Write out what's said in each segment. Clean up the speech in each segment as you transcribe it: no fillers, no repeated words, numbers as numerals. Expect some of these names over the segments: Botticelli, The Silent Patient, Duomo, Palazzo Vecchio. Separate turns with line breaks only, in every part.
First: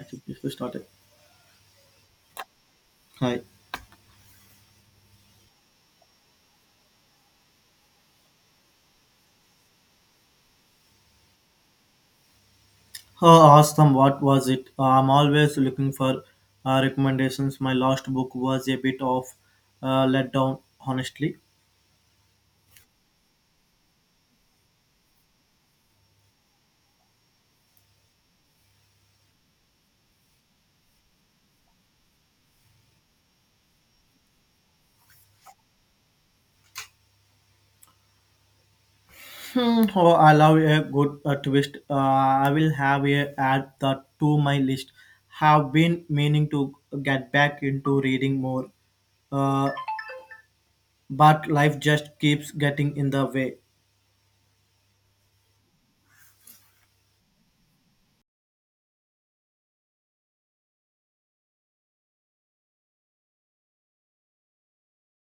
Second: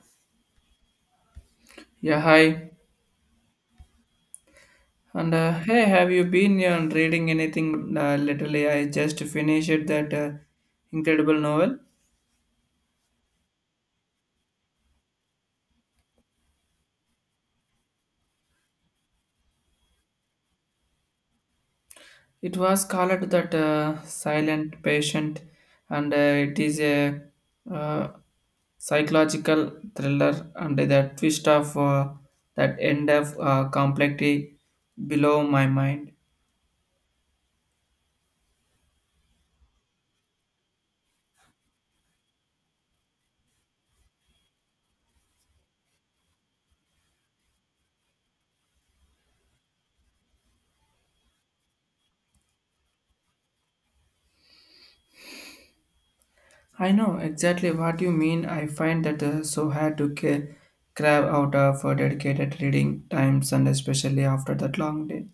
Actually, if we started.
Yeah, hi.
Hi.
And hey, have you been reading anything lately? I just finished that incredible novel.
Oh, awesome. What was it? I'm always looking for recommendations. My last book was a bit of letdown, honestly.
It was called that Silent Patient, and it is a uh, psychological thriller and the twist of that end of complexity below my mind.
Hmm. Oh, I love a good twist. I will have a add that to my list. Have been meaning to get back into reading more, uh, but life just keeps getting in the way.
I know exactly what you mean. I find that so hard to carve out of dedicated reading times and especially after that long day.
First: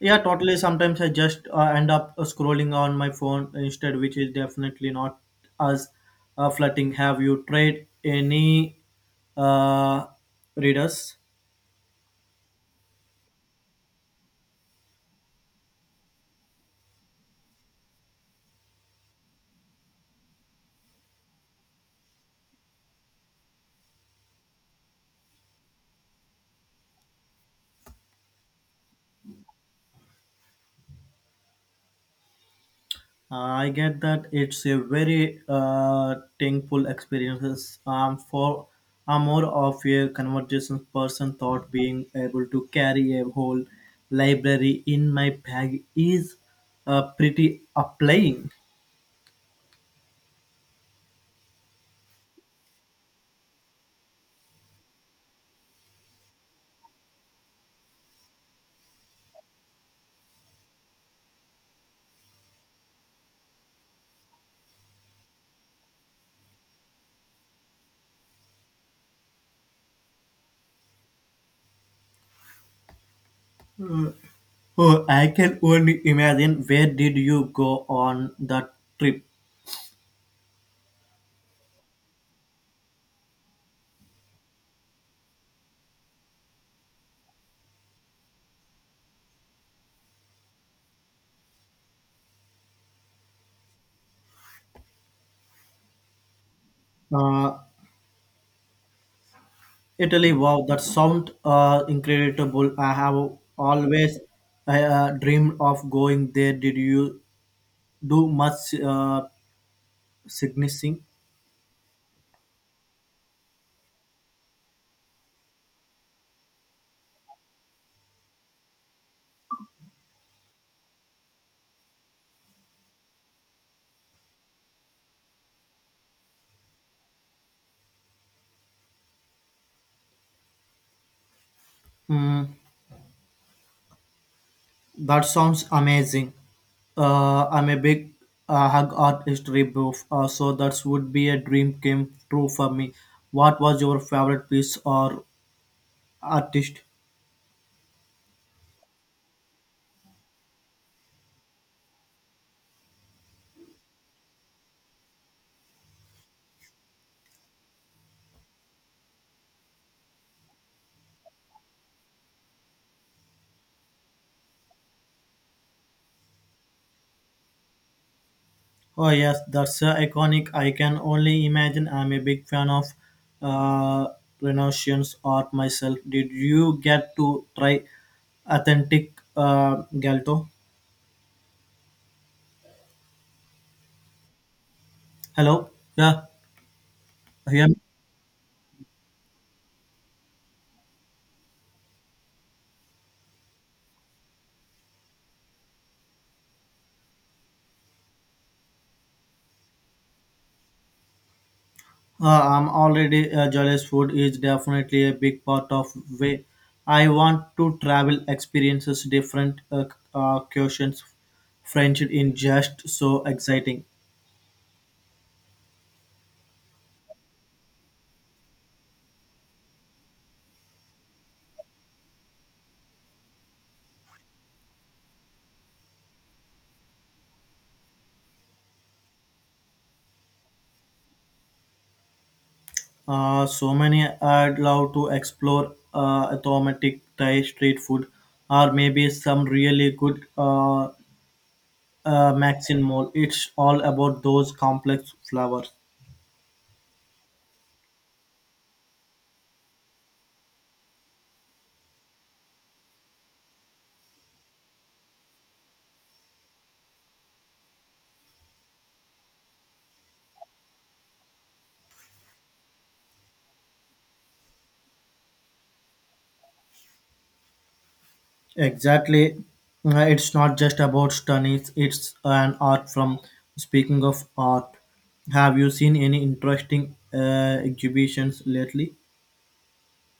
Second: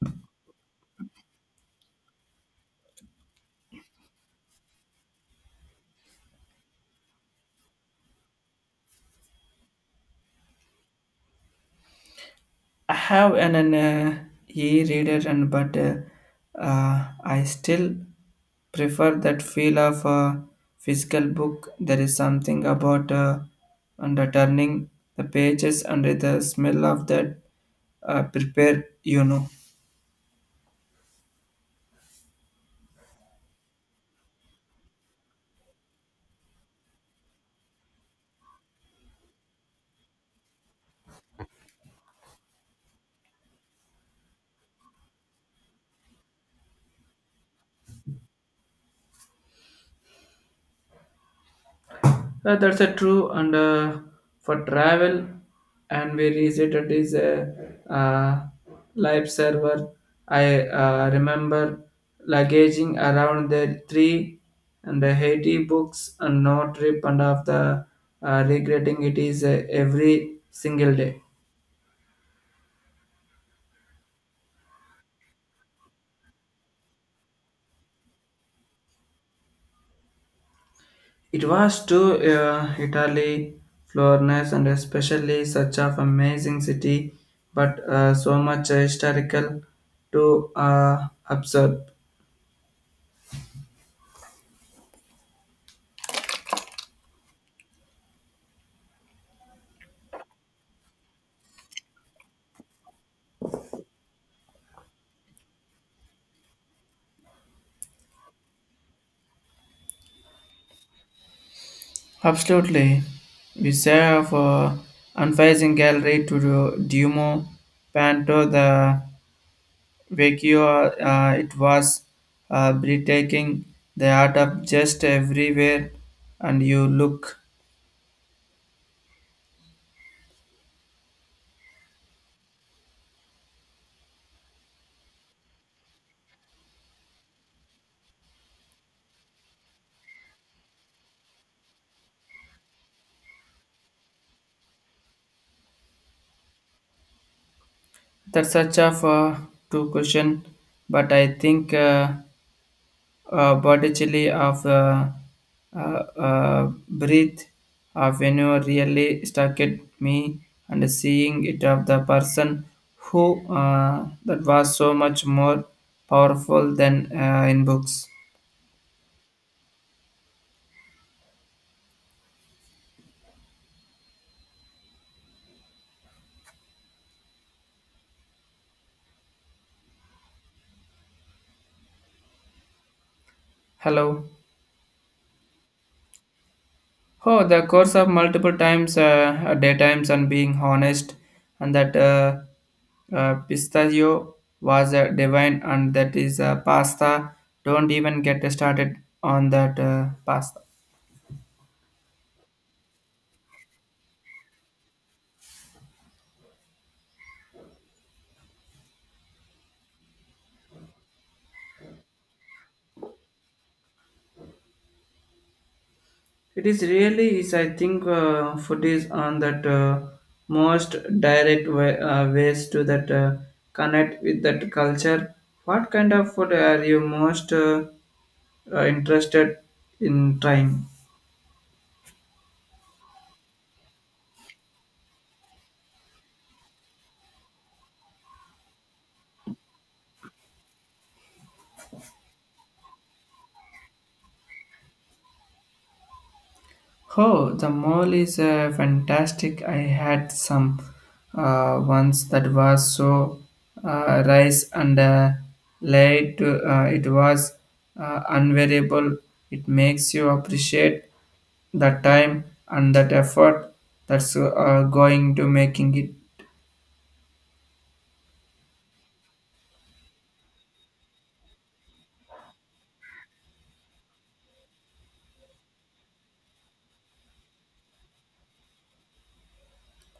Yeah, totally. Sometimes I just end up scrolling on my phone instead, which is definitely not as flirting. Have you tried any uh, readers?
I have an e-reader and but I still prefer that feel of a physical book. There is something about under turning the pages under the smell of that prepare.
I get that it's a very thankful experience. For I'm more of a conversation person, thought being able to carry a whole library in my bag is pretty applying.
That's a true and for travel and we visited is a uh, live server. I remember luggaging around the three and the Haiti books and no trip and of the regretting it is every single day.
Oh, I can only imagine. Where did you go on that trip?
It was to Italy, Florence and especially such of amazing city but so much historical to observe.
Uh, Italy. Wow, that sounds incredible. I have always dreamed of going there. Did you do much sightseeing?
Absolutely. We saw of unfazing gallery to the Duomo Panto the Vecchio. It was breathtaking. The art of just everywhere, and you look.
Mm, that sounds amazing. I'm a big hug art history buff, so that would be a dream came true for me. What was your favorite piece or artist?
That's such a two question, but I think. Botticelli of uh, breathe of when you really stuck at me and seeing it of the person who that was so much more powerful than in books.
Oh yes, that's iconic. I can only imagine. I'm a big fan of uh, Renaissance art myself. Did you get to try authentic galto?
Hello.
Hello, yeah,
Oh, the
yeah.
course of multiple times, daytimes, and being honest, and that pistachio was divine, and that is pasta. Don't even get started on that pasta.
I'm already jealous. Food is definitely a big part of way. I want to travel experiences different cuisines, French in just so exciting.
It is really is I think food is on that most direct way, ways to that connect with that culture. What kind of food are you most interested in trying?
So many I'd love to explore automatic Thai street food or maybe some really good Maxin mall. It's all about those complex flowers.
Oh, the mall is fantastic. I had some once that was so rice and late. It was unvariable. It makes you appreciate the time and that effort that's going to making it.
Exactly. It's not just about studies, it's an art from speaking of art. Have you seen any interesting exhibitions lately?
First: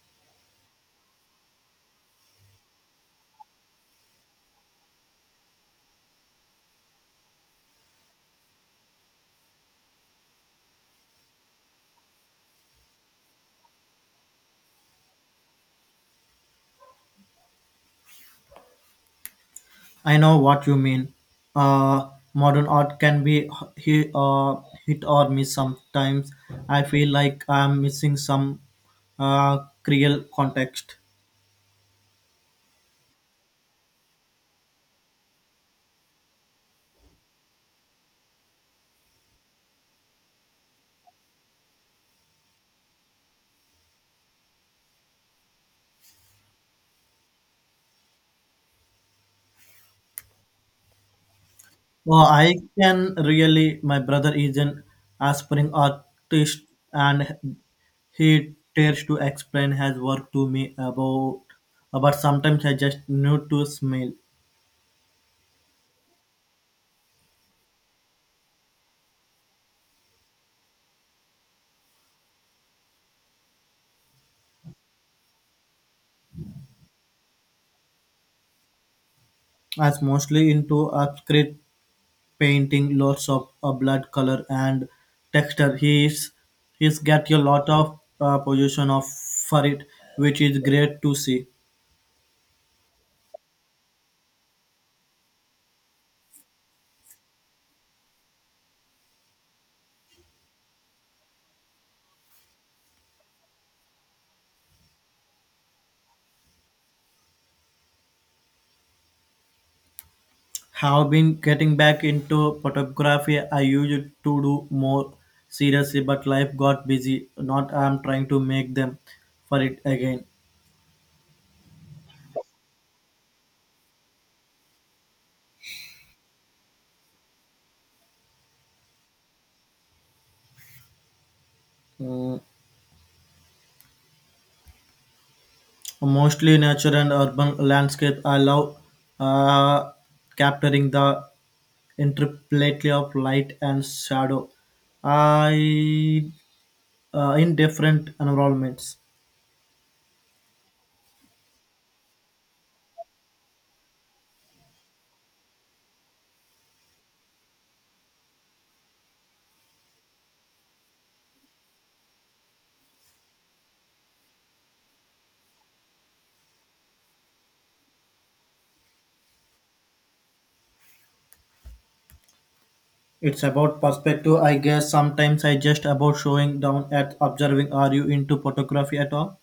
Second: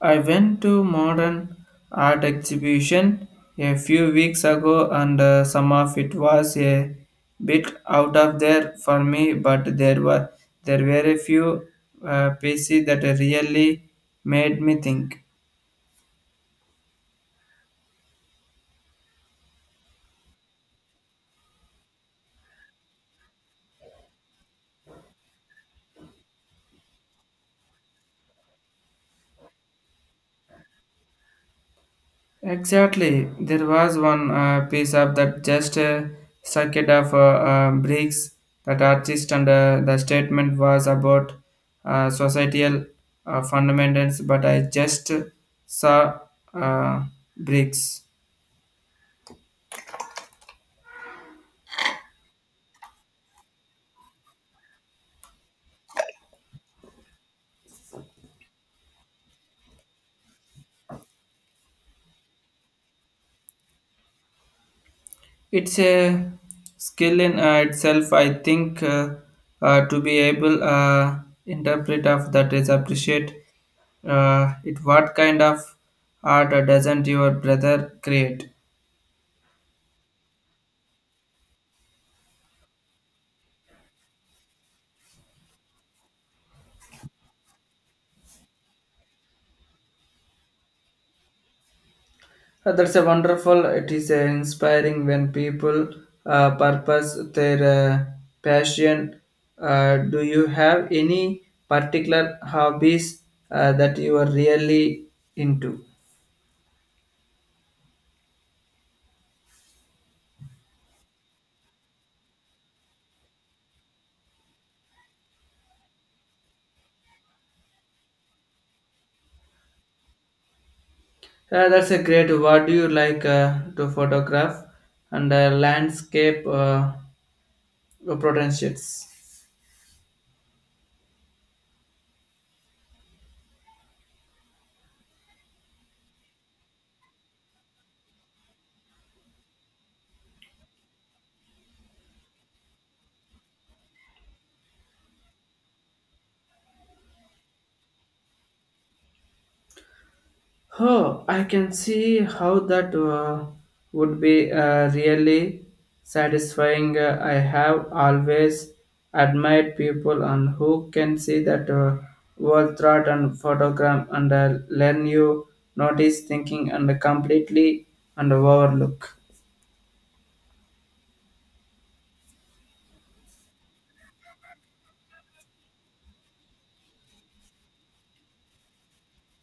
I went to modern art exhibition a few weeks ago and some of it was a bit out of there for me but there were a few pieces that really made me think.
I know what you mean. Modern art can be hit, uh, hit or miss sometimes. I feel like I'm missing some uh, real context.
Exactly. There was one piece of that just circuit of bricks that artist and the statement was about societal fundamentals, but I just saw uh, bricks.
Oh, I can really, my brother is an aspiring artist and he tries to explain his work to me about, but sometimes I just need to smile.
It's a skill in itself, I think, to be able interpret of that is appreciate it. What kind of art doesn't your brother create?
I'm mostly into abstract painting, lots of blood color and texture. He's get a lot of position of for it, which is great to see.
That's a wonderful. It is inspiring when people purpose their passion. Do you have any particular hobbies that you are really into?
Have been getting back into photography. I used to do more seriously, but life got busy. Not I'm trying to make them for it again.
That's a great. What do you like to photograph and landscape potentials?
Mm, mostly nature and urban landscape. I love uh, capturing the interplay of light and shadow. I in different environments.
Oh, I can see how that would be really satisfying. I have always admired people and who can see that world thought and photograph and learn you notice thinking and completely and overlook.
It's about perspective, I guess. Sometimes I just about showing down at observing. Are you into photography at all?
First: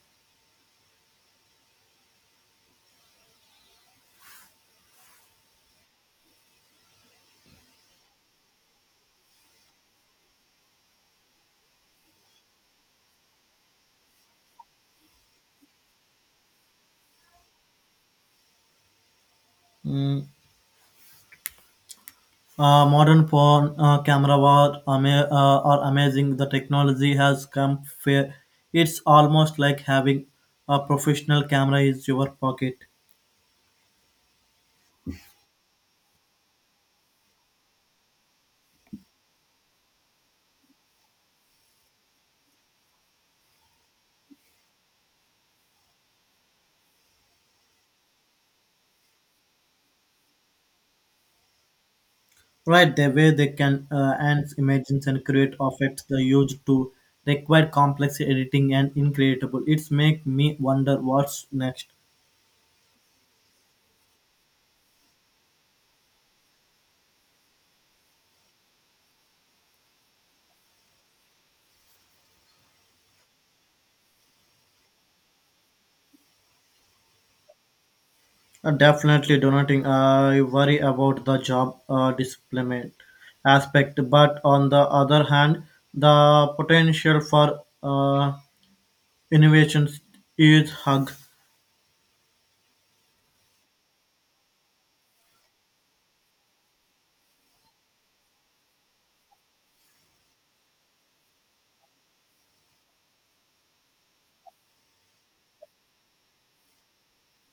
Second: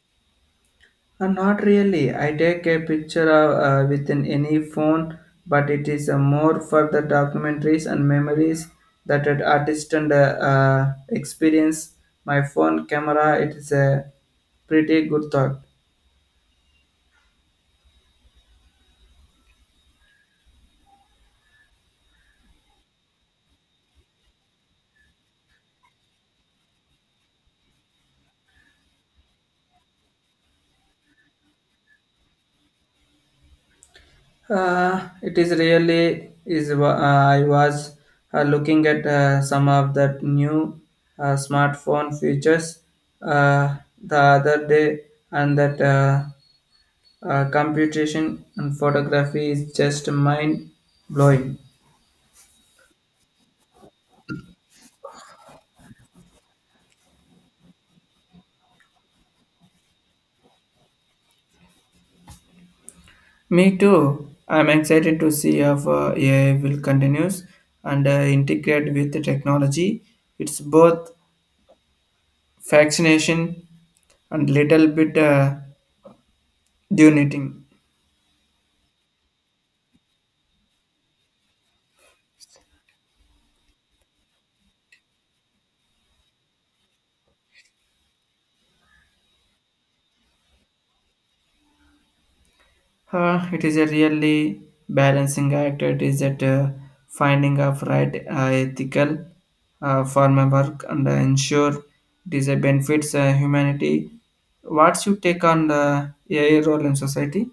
Not really. I take a picture of, within any phone, but it is more for the documentaries and memories that an artist and experience. My phone camera, it is a pretty good thought.
Mm. Modern phone are amazing. The technology has come fair. It's almost like having a professional camera in your pocket.
It is really is. I was looking at some of that new smartphone features uh, the other day, and that. Computation and photography is just mind blowing.
Right, the way they can enhance images and create effects they used to require complex editing and incredible. It's make me wonder what's next.
Me too. I'm excited to see how AI will continues and integrate with the technology. It's both fascination and little bit daunting.
Definitely donating. I worry about the job displacement aspect, but on the other hand, the potential for innovations is hug.
It is a really balancing act. It is at finding of right ethical for my work and ensure it is a benefits humanity. What's your take on the AI role in society?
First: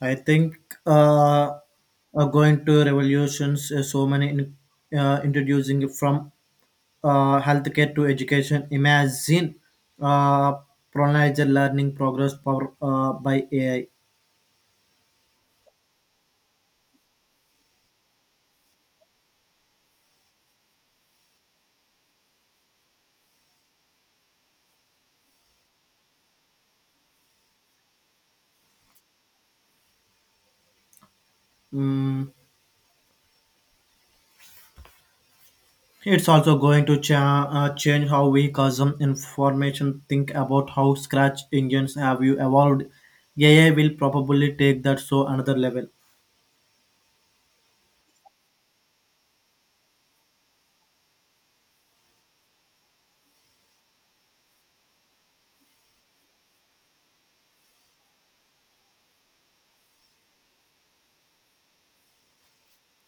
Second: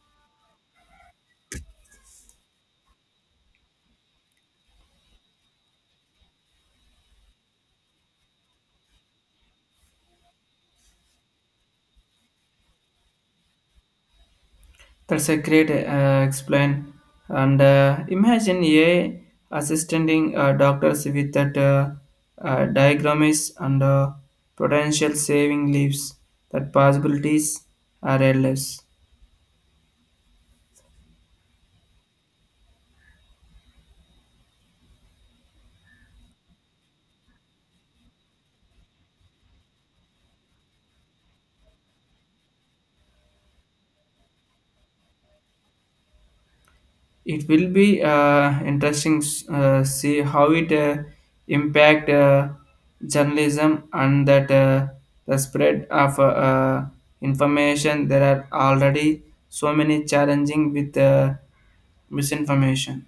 I think uh, are going to revolutions. So many in, introducing from healthcare to education. Imagine uh, personalized learning progress power by AI.
That's a great explain. And imagine AI assisting doctors with that diagrams and potential saving lives. That possibilities are endless.
Mm. It's also going to change how we consume information, think about how scratch engines have you evolved. AI will probably take that so another level.
It will be interesting see how it impact journalism and that the spread of information. There are already so many challenging with misinformation.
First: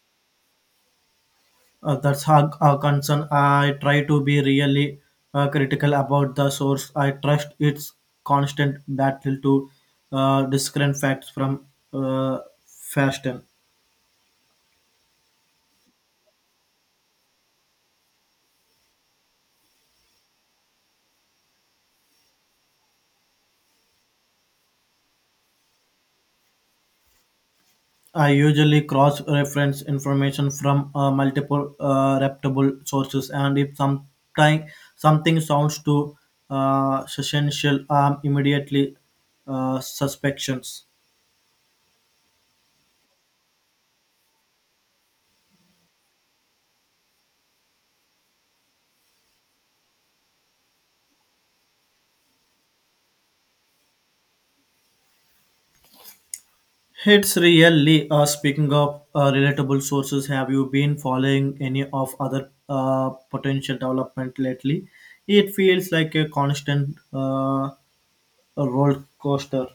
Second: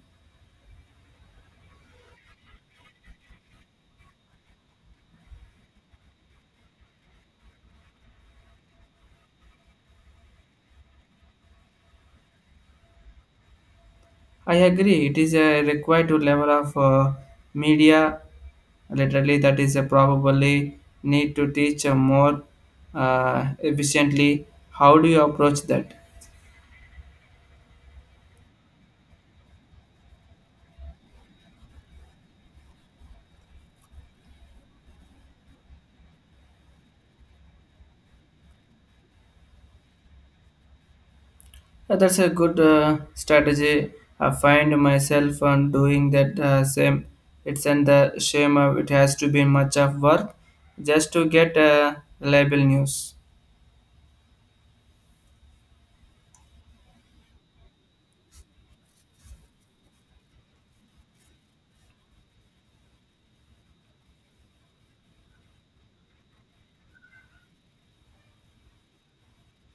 That's our concern. I try to be really critical about the source. I trust its constant battle to discern facts from uh, fashion.
I agree. It is a required to level of media. Literally, that is a probably need to teach more efficiently. How do you approach that?
I usually cross reference information from multiple reputable sources, and if sometime, something sounds too essential, I'm immediately suspections.
That's a good strategy. I find myself on doing that same. It's and the shame of it has to be much of work just to get reliable news.
It's really speaking of relatable sources. Have you been following any of other potential development lately? It feels like a constant roller coaster.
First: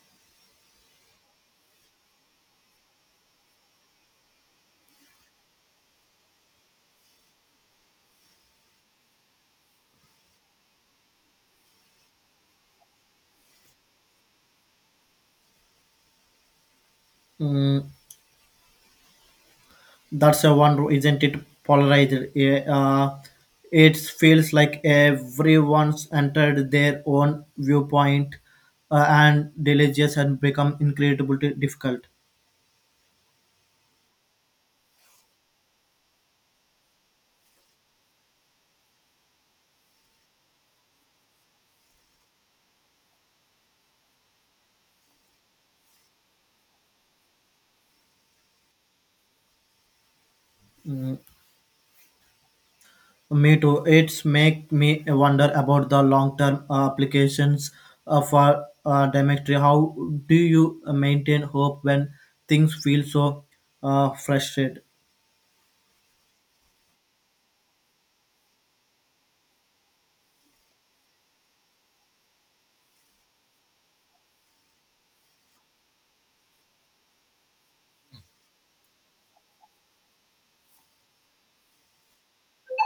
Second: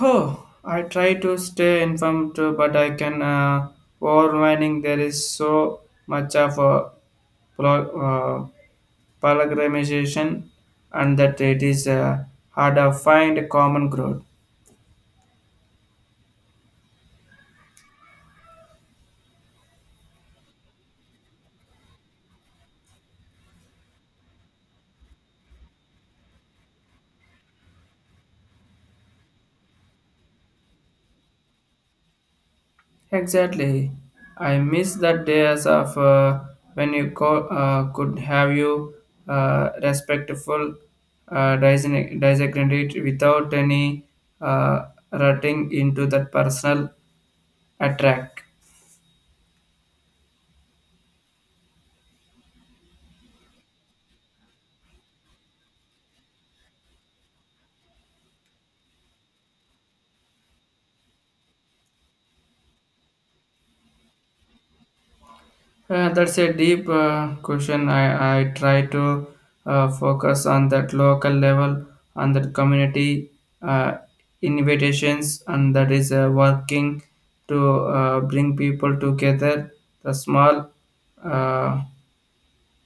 Oh, I try to stay informed, too, but I can overwhelming. There is so much of a pro- uh, programmation, and that it is hard to find a common ground.
Mm, that's a one, isn't it? Polarized. Yeah, it feels like everyone's entered their own viewpoint and religious and become incredibly difficult.
Exactly. I miss that days of when you could have you respectful disagreement without any uh, rutting into that personal attack.
Mm, me too. It's make me wonder about the long term applications for Demetri. How do you maintain hope when things feel so frustrated?
That's a deep question. I try to focus on that local level, on that community uh, invitations, and that is working to bring people together. The small uh,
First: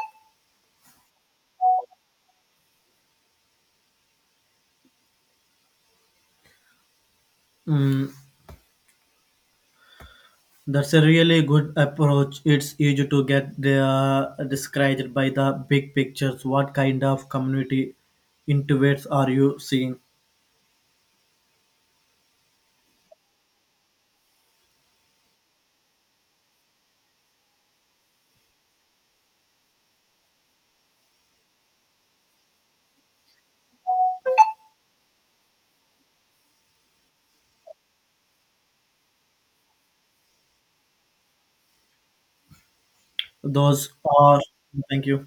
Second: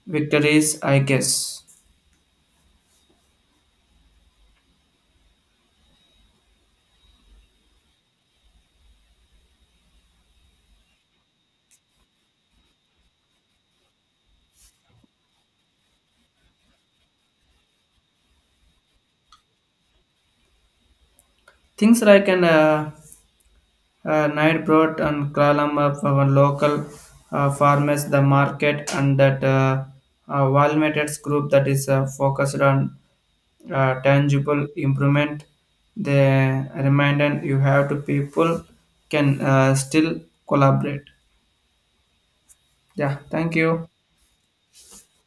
victories, I guess.
Mm. That's a really good approach. It's easy to get the, discouraged by the big pictures. What kind of community interviews are you seeing?
Things like an night brought and column of our local farmers, the market, and that Walmetters group that is focused on. Tangible improvement the reminder you have to people can still collaborate. Yeah, thank you.
Those are. Thank you.